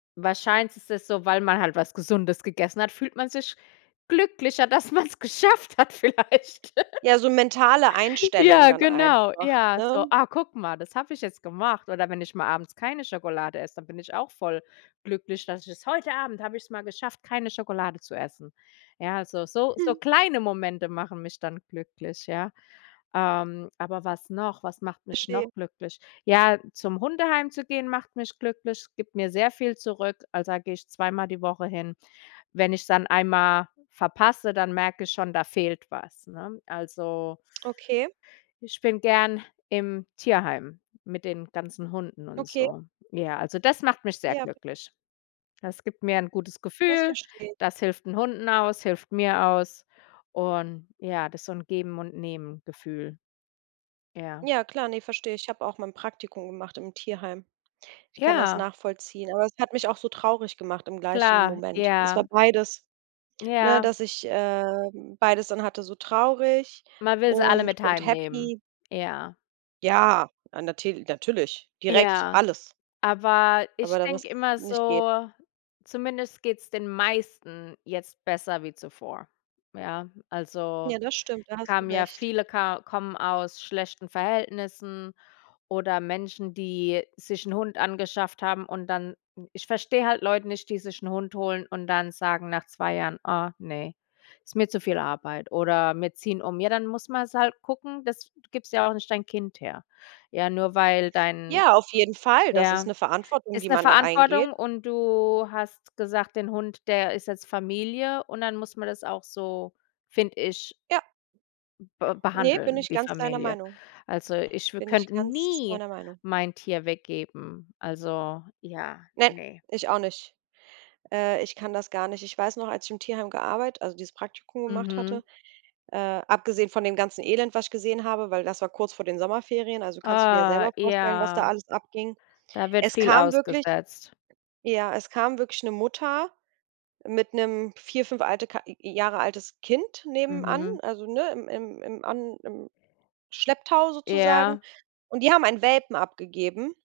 Wahrscheinlich ist es so, weil man halt was Gesundes gegessen hat, fühlt man sich glücklicher, dass man's geschafft hat vielleicht. Ja, so mentale Einstellung Ja, dann genau. einfach, Ja, ne? so: „Ah, guck mal, das habe ich jetzt gemacht.“ Oder wenn ich mal abends keine Schokolade esse, dann bin ich auch voll glücklich, dass ich es: „Heute Abend habe ich es mal geschafft, keine Schokolade zu essen.” Ja, so so so Hm. kleine Momente machen mich dann glücklich, ja, ähm, aber was noch? Was macht mich Verstehe. noch glücklich? Ja, zum Hundeheim zu gehen, macht mich glücklich es gibt mir sehr viel zurück. Also, da gehe ich zweimal die Woche hin. Wenn ich's dann einmal verpasse, dann merke ich schon, da fehlt was, ne? Also Okay. ich bin gerne im Tierheim mit den ganzen Hunden und Okay. so. Ja, also das macht mich sehr Ja b glücklich. Das gibt mir 'n gutes Das Gefühl, verstehe ich. das hilft 'n Hunden aus, hilft mir aus und, ja, das ist so 'n Geben-und-Nehmen-Gefühl. Ja. Ja klar, ne, verstehe ich. Ich habe auch mal 'n Praktikum gemacht im Tierheim. Ich kann das Ja. nachvollziehen, aber es hat mich auch so traurig gemacht im gleichen Klar, Moment. Es war ja. beides ne, Ja. dass ich, ähm, beides dann hatte, so traurig Man will sie alle und mit und heimnehmen, happy. ja. Ja, ah, natil natürlich, direkt Ja. alles Aber aber ich da denke wirst immer nicht geh so: „Zumindest geht's den meisten jetzt besser wie zuvor”, ja. Also, Ja, das stimmt, da die hast du kamen ja recht. viele ka kommen aus schlechten Verhältnissen oder Menschen, die sich 'n Hund angeschafft haben, und dann ich verstehe halt Leute nicht, die sich 'n Hund holen und dann sagen nach 2 Jahren: „Oh, ne, ist mir zu viel Arbeit“ oder „Wir ziehen um.“ Ja, dann muss man's halt gucken dass du gibst ja auch nicht dein Kind her, ja, nur weil dein Ja, auf jeden Fall. Das ist ja, 'ne Verantwortung, ist die 'ne man da eingeht. Verantwortung und du hast gesagt: „Den Hund, der ist jetzt Familie”, und dann muss man das auch so, finde ich Ja. be Ne, bin behandeln ich wie ganz deiner Familie. Meinung. Also, ich w Bin ich könnte ganz nie deiner Meinung. mein Tier weggeben. Also, ja, Nein, ne. ich auch nicht, äh, ich kann das gar nicht. Ich weiß noch, als ich im Tierheim gearbeit also dieses Praktikum gemacht Mhm. hatte, äh, abgesehen von dem ganzen Elend, was ich gesehen habe, weil das war kurz vor den Sommerferien, also kannst du dir ja Oh, selber vorstellen, was da ja. alles abging. Da wird Es viel kam wirklich ausgesetzt. ja, es kam wirklich 'ne Mutter mit 'nem 4, 5 alte K Jahre altes Kind nebenan, Mhm. also, ne, im im an im Schlepptau sozusagen, Ja. und die haben einen Welpen abgegeben.